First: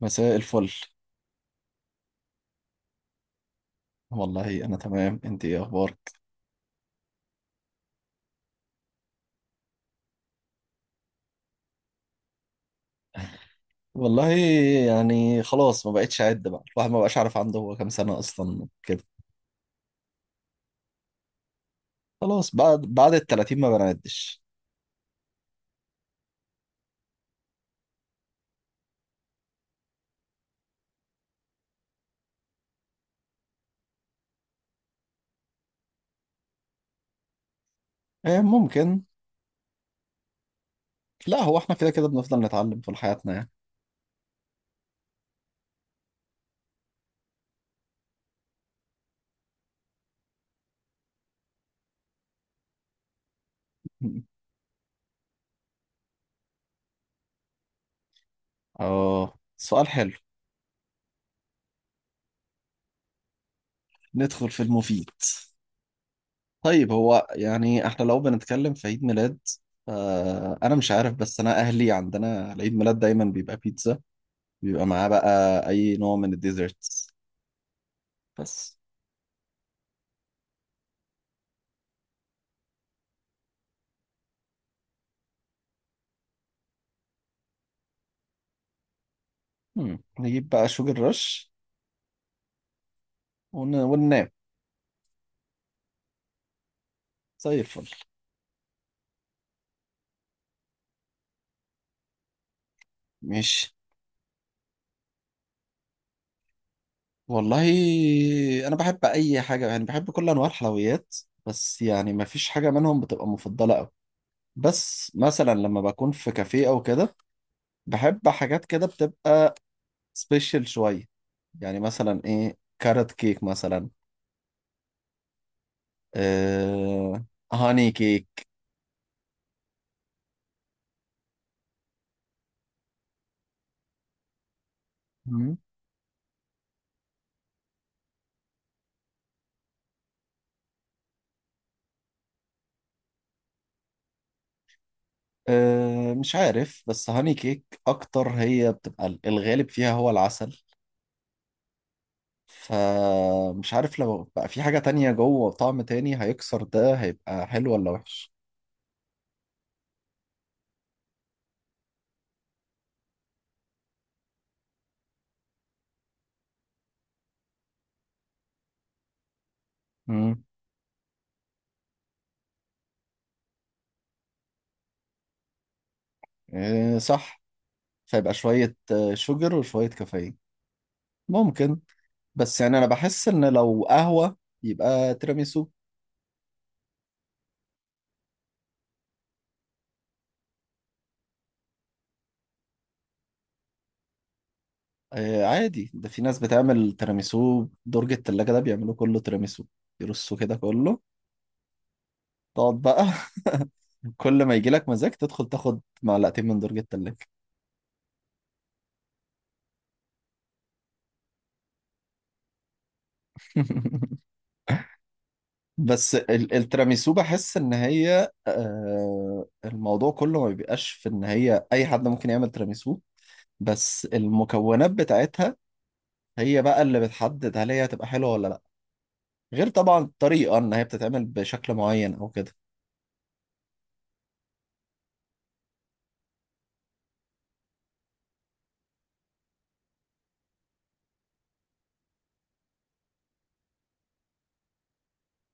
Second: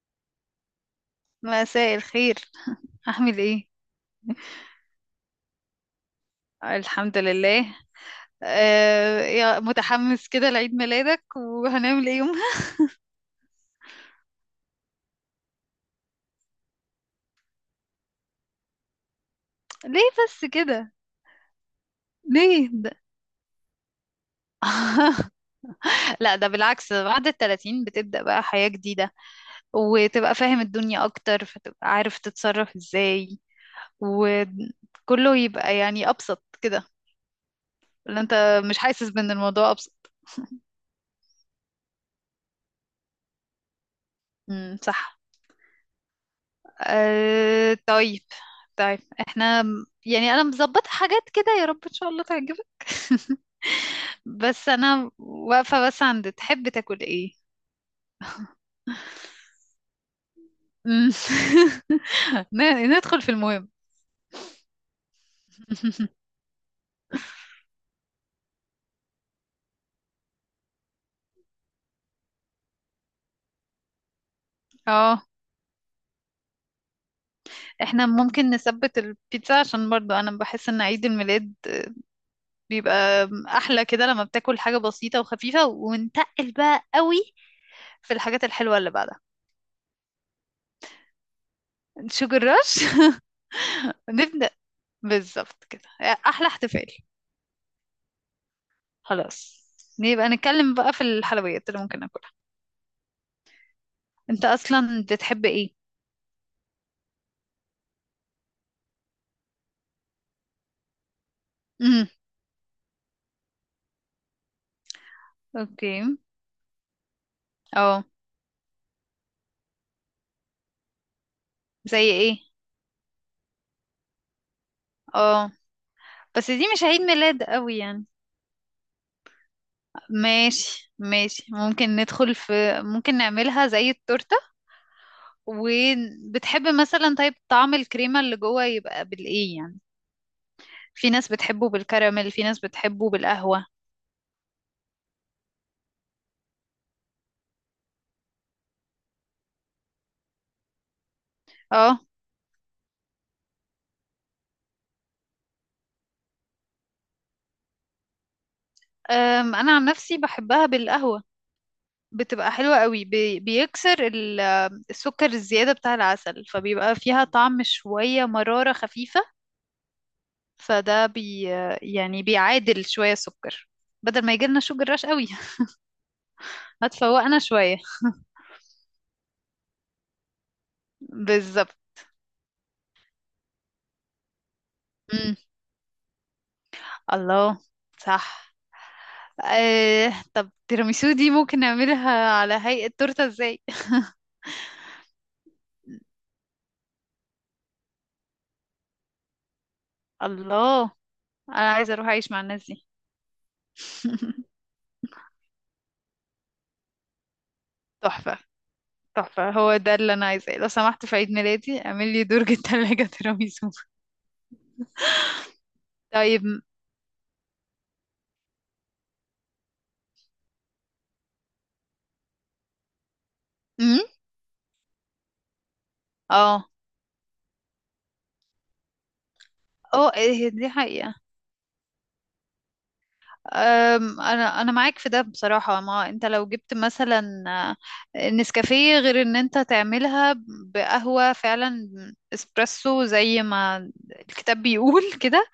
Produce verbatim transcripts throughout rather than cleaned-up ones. مساء الفل. مساء الخير. أعمل إيه؟ والله انا تمام، انت ايه اخبارك؟ الحمد لله. آه يا متحمس كده لعيد ميلادك، وهنعمل إيه يومها؟ والله يعني خلاص ما بقتش اعد بقى، الواحد ما بقاش عارف عنده هو كام سنه اصلا كده. ليه بس كده؟ خلاص ليه بعد ده؟ بعد ال التلاتين ما بنعدش. لا، ده بالعكس، بعد التلاتين بتبدأ بقى حياة جديدة، وتبقى فاهم الدنيا أكتر، فتبقى عارف تتصرف إزاي، وكله يبقى يعني أبسط كده. اللي آه، أنت مش ممكن. حاسس بأن الموضوع أبسط. لا، هو احنا كده كده بنفضل نتعلم طول حياتنا يعني. امم، صح. أه، طيب. طيب. احنا، يعني انا مظبطة حاجات كده، يا رب ان شاء الله تعجبك. بس انا واقفة بس عند تحب تاكل ايه؟ اه، سؤال حلو. مم. ن- ندخل في المهم. ندخل في المفيد. طيب هو يعني احنا لو بنتكلم في عيد ميلاد، آه انا مش عارف، بس انا اهلي عندنا العيد ميلاد دايما بيبقى بيتزا، بيبقى معاه اه. بقى اي نوع من الديزرتس؟ احنا ممكن بس. نثبت البيتزا، عشان برضو انا بحس ان عيد الميلاد بيبقى احلى كده لما بتاكل حاجة بسيطة وخفيفة، ونتقل بقى قوي في الحاجات الحلوة اللي بعدها. مم. نجيب بقى شوجر رش شوجر رش. ون... وننام. نبدأ. بالظبط كده احلى احتفال. زي الفل. خلاص. نبقى نتكلم بقى في الحلويات اللي ممكن ناكلها. ماشي. انت اصلا بتحب ايه؟ والله انا بحب اي حاجه، يعني بحب كل انواع الحلويات، بس امم. يعني ما فيش حاجه منهم بتبقى مفضله قوي. بس مثلا لما اوكي. بكون في كافيه او كده، اه. بحب حاجات كده بتبقى سبيشال شويه. يعني زي مثلا ايه؟ ايه، كارت كيك مثلا. اه. بس دي مش عيد آه... ميلاد قوي هاني يعني. كيك. ماشي ماشي، ممكن ندخل في، ممكن نعملها زي التورتة. مم. وبتحب مثلا طيب طعم الكريمة اللي جوه يبقى بالايه يعني؟ في ناس بتحبه بالكراميل، في ناس بتحبه بالقهوة. آه... مش عارف، بس هاني كيك اكتر هي بتبقى الغالب فيها هو العسل، اه. فمش عارف لو بقى في حاجة تانية جوه طعم تاني هيكسر ده، هيبقى حلو ولا وحش. أم، انا عن نفسي بحبها بالقهوة. بتبقى حلوة قوي، بي- بيكسر ال- السكر الزيادة بتاع العسل، فبيبقى فيها طعم شوية مرارة خفيفة. امم فده بي يعني بيعادل شوية السكر، بدل ما يجيلنا شوجر رش قوي. إيه هتفوقنا صح. شوية. فيبقى شوية آه، شوجر وشوية كافيين. بالظبط. ممكن. بس يعني أنا بحس إن لو قهوة يبقى مم. تيراميسو. الله. صح. آه، طب تيراميسو دي ممكن نعملها على هيئة تورتة ازاي؟ إيه عادي، ده في ناس بتعمل تيراميسو درج التلاجة، ده بيعملوا كله تيراميسو، يرصوا كده الله. كله. انا عايزة اروح اعيش مع الناس تقعد دي. بقى. كل ما يجيلك مزاج تدخل تاخد معلقتين من درج التلاجة. تحفة، تحفة هو ده اللي أنا عايزاه، لو سمحت في عيد ميلادي اعمل لي درج التلاجة تيراميسو. بس طيب. ال- التيراميسو بحس ان هي، آه، الموضوع كله ما بيبقاش في ان هي اي حد ممكن يعمل تيراميسو، امم. بس المكونات بتاعتها هي اه. بقى اللي بتحدد هل هي هتبقى حلوة ولا لا، غير طبعا اه، إيه الطريقة دي ان هي حقيقة. بتتعمل بشكل معين او كده. أم، انا انا معاك في ده بصراحة، ما انت لو جبت مثلا آه، نسكافيه، غير ان انت تعملها بقهوة فعلا اسبريسو زي ما الكتاب بيقول كده.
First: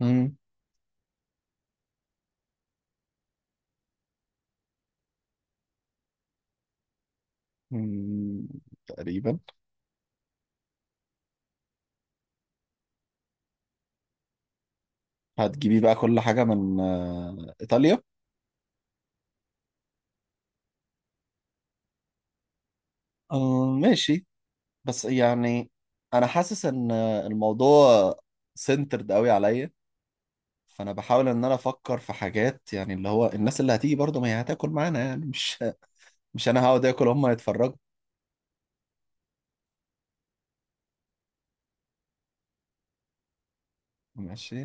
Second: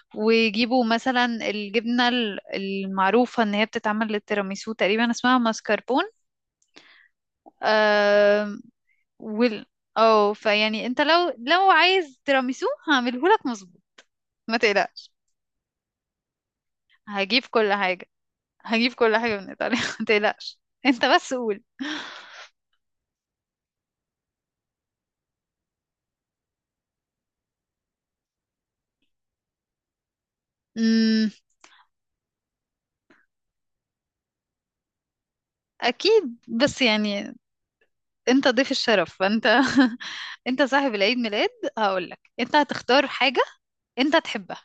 مم. ويجيبوا مثلا الجبنة ال- المعروفة ان هي بتتعمل للتيراميسو، تقريبا اسمها ماسكربون. مم. تقريبا. وال اه، فيعني انت لو لو عايز تيراميسو هعمله لك مظبوط، ما تقلقش. هتجيبي بقى كل حاجة من هجيب آه، كل ايطاليا؟ حاجة هجيب كل حاجة من ايطاليا. ما تقلقش، انت بس قول. آه، ماشي. بس يعني انا حاسس ان الموضوع سنترد قوي عليا، فانا بحاول امم. ان انا افكر في حاجات، يعني اللي هو الناس اللي هتيجي برضه ما هي هتاكل معانا يعني، مش اكيد، مش انا بس هقعد اكل هم يعني يتفرجوا. انت ضيف الشرف، فانت انت صاحب العيد ميلاد. هقول لك انت هتختار حاجة انت ماشي. تحبها،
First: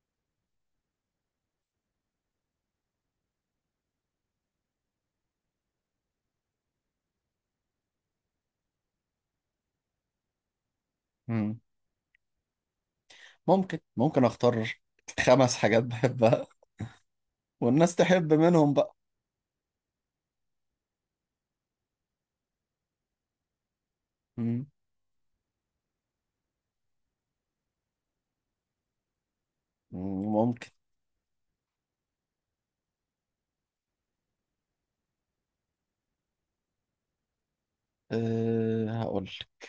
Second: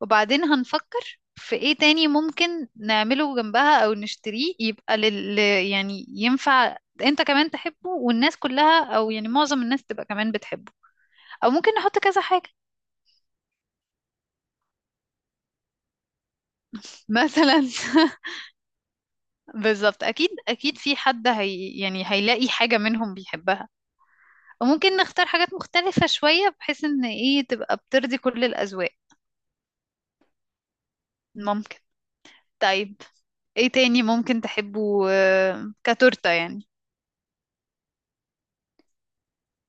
وبعدين هنفكر في ايه تاني ممكن نعمله جنبها او نشتريه يبقى لل يعني ينفع انت كمان تحبه والناس كلها، او يعني معظم الناس تبقى كمان بتحبه. او مم. ممكن نحط كذا حاجة. ممكن ممكن اختار خمس حاجات بحبها، مثلا. والناس تحب منهم بقى. بالظبط، اكيد اكيد في حد هي يعني هيلاقي حاجة منهم بيحبها. مم. وممكن نختار حاجات مختلفة شوية، بحيث ان ايه تبقى بترضي كل الاذواق. مم، ممكن. ممكن. طيب. ايه تاني ممكن تحبه آه، كتورتة يعني؟ أه هقول لك.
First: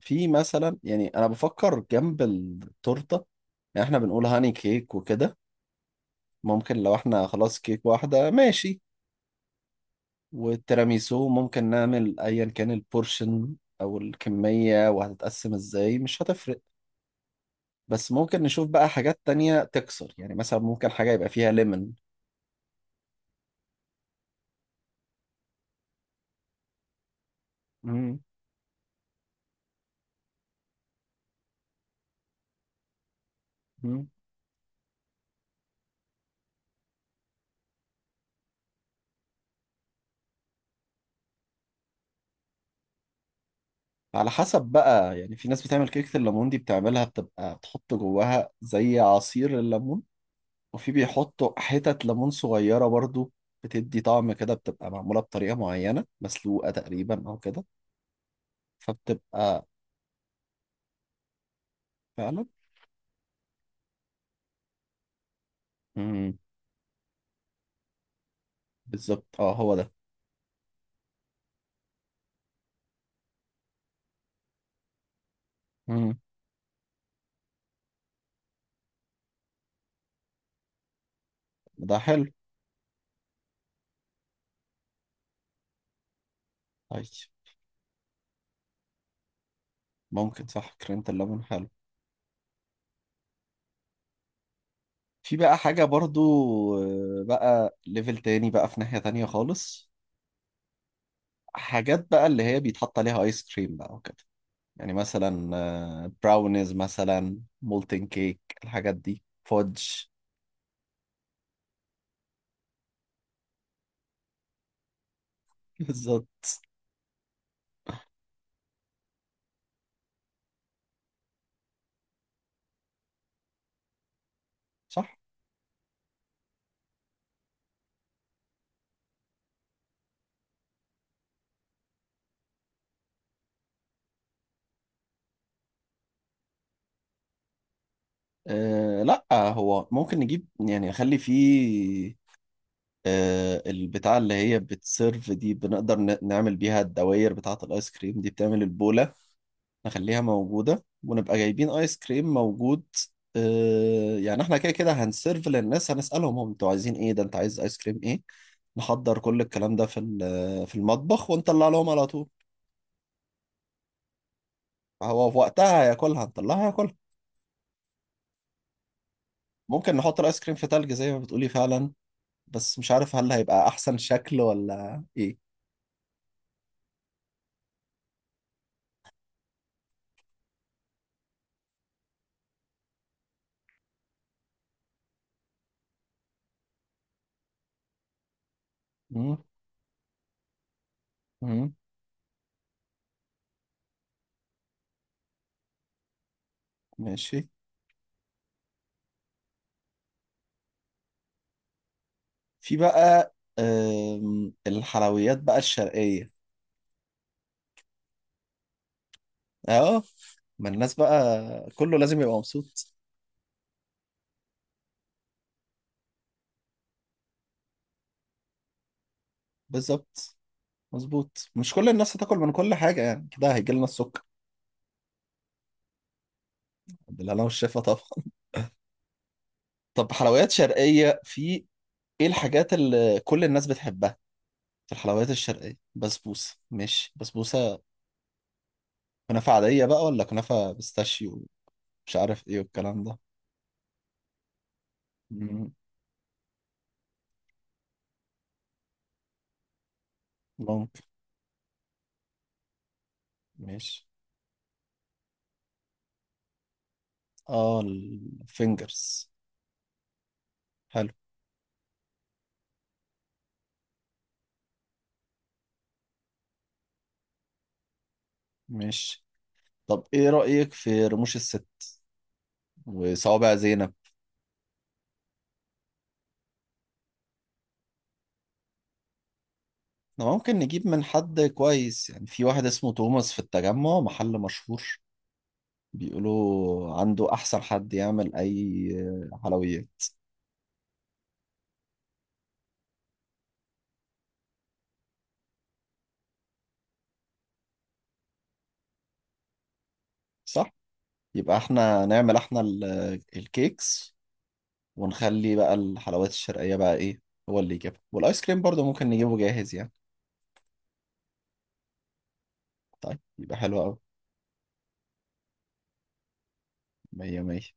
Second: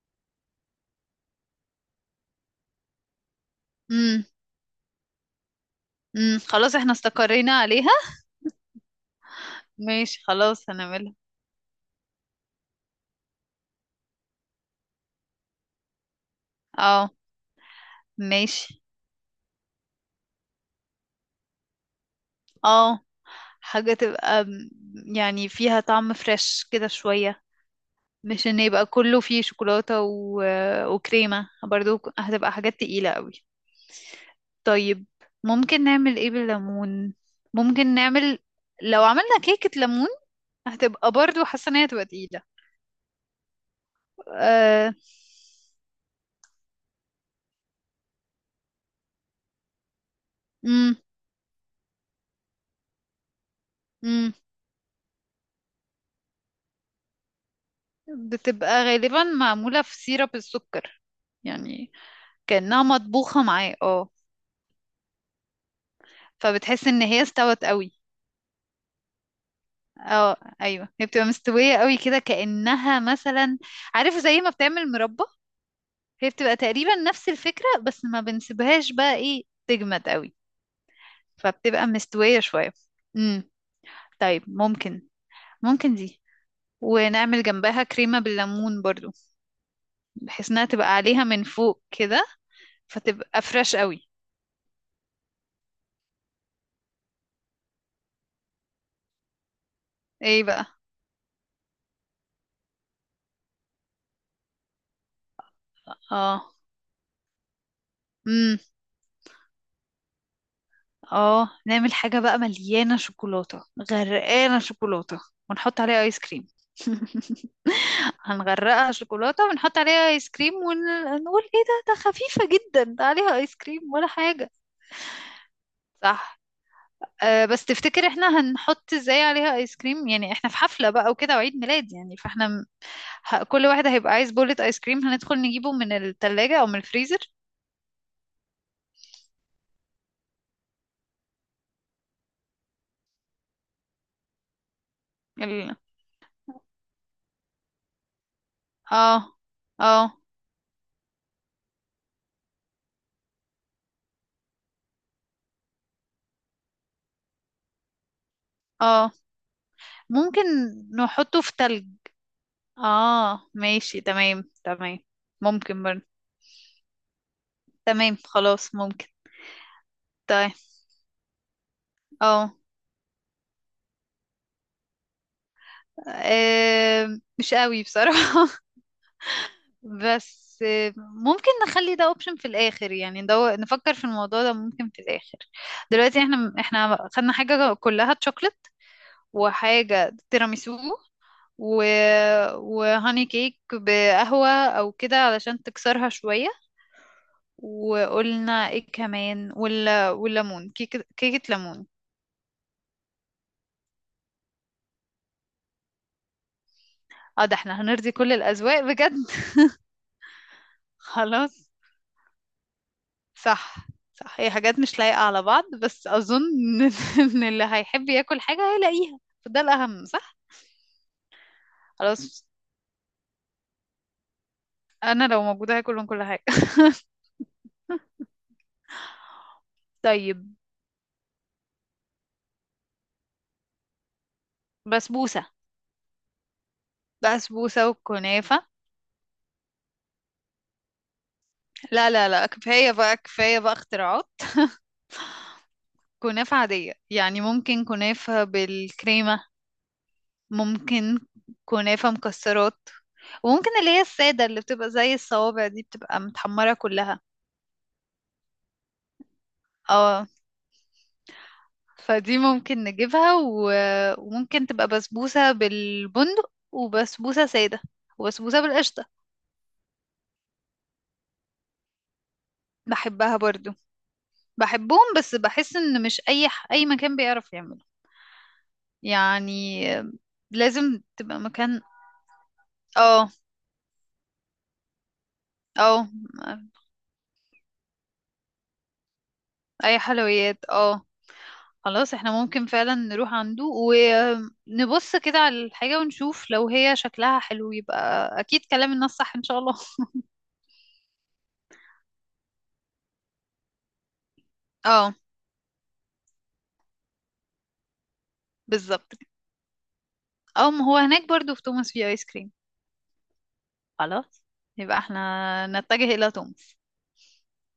في مثلا، يعني انا بفكر جنب التورته، يعني احنا امم، بنقول هاني كيك وكده. امم، خلاص ممكن احنا لو احنا استقرينا خلاص كيك عليها. واحده، ماشي. ماشي، خلاص هنعملها. والتيراميسو ممكن نعمل ايا كان البورشن او الكمية، وهتتقسم ازاي مش هتفرق. اه. بس ممكن نشوف ماشي. بقى حاجات تانية تكسر، يعني مثلا ممكن حاجة يبقى فيها ليمون. اه. حاجة تبقى م- يعني فيها طعم فريش كده شوية، مم. مش ان يبقى كله فيه شوكولاتة و... وكريمة برضو، هتبقى حاجات تقيلة قوي. مم. طيب. ممكن نعمل ايه بالليمون؟ ممكن نعمل لو عملنا كيكة ليمون، هتبقى برضو حاسة ان هي هتبقى تقيلة. على حسب آه... بقى، يعني في ناس بتعمل كيكة الليمون دي بتعملها بتبقى بتحط جواها زي عصير الليمون، وفي مم. بيحطوا حتت ليمون صغيرة برضو، بتدي طعم مم. كده، بتبقى معمولة بطريقة معينة مسلوقة تقريبا أو كده. بتبقى غالبا فبتبقى معمولة في سيرب السكر، يعني فعلا. كأنها مطبوخة معاه، اه. مم. فبتحس ان هي استوت قوي. بالظبط، اه هو ده. اه ايوه، هي بتبقى مستوية قوي كده، كأنها مثلا، عارف زي ما بتعمل مربى. مم. هي بتبقى تقريبا نفس الفكرة، بس ما بنسيبهاش بقى ايه تجمد قوي، فبتبقى ده حلو. مستوية شوية. امم. طيب ممكن ممكن دي، عادي، ونعمل جنبها كريمة بالليمون برضو، ممكن بحيث انها صح، تبقى كريمة عليها من اللبن حلو. فوق كده، فتبقى فريش قوي. في بقى حاجة برضو آه، بقى ليفل تاني بقى في ناحية تانية خالص، ايه بقى؟ حاجات بقى اللي هي بيتحط عليها آيس كريم بقى وكده، يعني مثلا آه، اه. براونيز مثلا، مولتن كيك، امم. الحاجات دي، فودج. اه. نعمل حاجة بقى مليانة شوكولاتة، غرقانة شوكولاتة، ونحط عليها ايس كريم. بالظبط. هنغرقها شوكولاتة، ونحط عليها ايس كريم، ونقول ايه ده، ده خفيفة جدا، ده عليها ايس كريم ولا حاجة. صح. صح. أه، بس تفتكر احنا هنحط ازاي عليها ايس كريم؟ يعني احنا في حفلة بقى وكده، وعيد ميلاد يعني، فاحنا م- ه- كل واحد هيبقى عايز بولة ايس كريم، هندخل نجيبه من التلاجة او من الفريزر. أه لا، هو ممكن نجيب، يعني نخلي فيه. أه البتاع اللي هي بتسيرف دي ال... بنقدر ن- نعمل بيها الدوائر بتاعة الآيس كريم، دي بتعمل البولة، اه. اه. نخليها موجودة ونبقى جايبين آيس كريم موجود. آه، يعني احنا كده كده هنسيرف للناس، هنسألهم هم انتوا عايزين ايه، ده انت عايز آيس كريم ايه. اه. نحضر كل الكلام ده في ممكن ال- في المطبخ نحطه في ونطلع تلج. لهم على طول. اه، ماشي، تمام تمام. هو في وقتها ممكن برضه. هياكلها، هنطلعها هياكلها. تمام خلاص ممكن. ممكن نحط الآيس طيب. كريم في تلج زي ما بتقولي فعلا، اه. بس مش عارف هل هيبقى أحسن شكل ولا ايه. آم، مش قوي بصراحة. بس آم، ممكن نخلي ده اوبشن في الاخر، يعني ندو... نفكر في الموضوع ده ممكن في الاخر. دلوقتي احنا احنا خدنا حاجة كلها تشوكلت، مم، وحاجة تيراميسو مم، و... وهاني كيك بقهوة او كده علشان تكسرها شوية. ماشي. وقلنا ايه كمان، ولا والليمون كيكة كيكة ليمون؟ في بقى آم، الحلويات بقى الشرقية. اه، ده احنا هنرضي كل الأذواق بجد. اه، ما الناس بقى خلاص. كله لازم يبقى مبسوط. صح. صح، هي حاجات مش لايقة على بعض، بس أظن إن إن اللي هيحب ياكل حاجة هيلاقيها، فده الأهم، بالظبط. صح؟ مظبوط، مش كل الناس هتاكل خلاص. من كل حاجة يعني، كده هيجي لنا السكر. أنا لو موجودة هاكل من كل حاجة. بالله، أنا والشفا طبعا. طب حلويات طيب. شرقية، في إيه الحاجات اللي كل الناس بتحبها في الحلويات بسبوسة. الشرقية؟ بسبوسة. ماشي، بسبوسة. بسبوسة وكنافة. كنافة عادية بقى ولا كنافة بيستاشيو؟ لا مش لا لا، عارف إيه كفاية والكلام بقى ده. كفاية بقى اختراعات. مم، كنافة عادية يعني، ممكن كنافة بالكريمة. ممكن. ممكن. كنافة مكسرات. وممكن اللي هي ماشي. السادة، اللي بتبقى زي الصوابع دي، بتبقى متحمرة كلها. آه الفينجرز. اه. حلو. فدي ممكن نجيبها، و... وممكن تبقى بسبوسة بالبندق، وبسبوسة سادة، وبسبوسة بالقشطة. ماشي. طب إيه رأيك في رموش الست بحبها وصوابع برضو. زينب؟ بحبهم، بس بحس ان مش اي ح... اي مكان بيعرف يعمله يعني. ده ممكن نجيب لازم من حد تبقى مكان. كويس، يعني في واحد اسمه اه. توماس في التجمع، محل مشهور، اه. بيقولوا عنده أحسن حد يعمل أي اي حلويات. حلويات، اه. خلاص، احنا ممكن فعلا نروح عنده، ونبص كده على الحاجة، ونشوف لو هي شكلها حلو، يبقى اكيد كلام الناس صح ان شاء الله. صح؟ يبقى احنا نعمل احنا ال- الكيكس، اه. ونخلي بقى الحلويات الشرقية بقى ايه، هو اللي يجيبها. والآيس كريم برضه ممكن بالظبط. نجيبه جاهز يعني. اه ما هو هناك برضو في توماس في ايس كريم. طيب يبقى حلو أوي. خلاص. يبقى احنا نتجه إلى تونس. مية مية.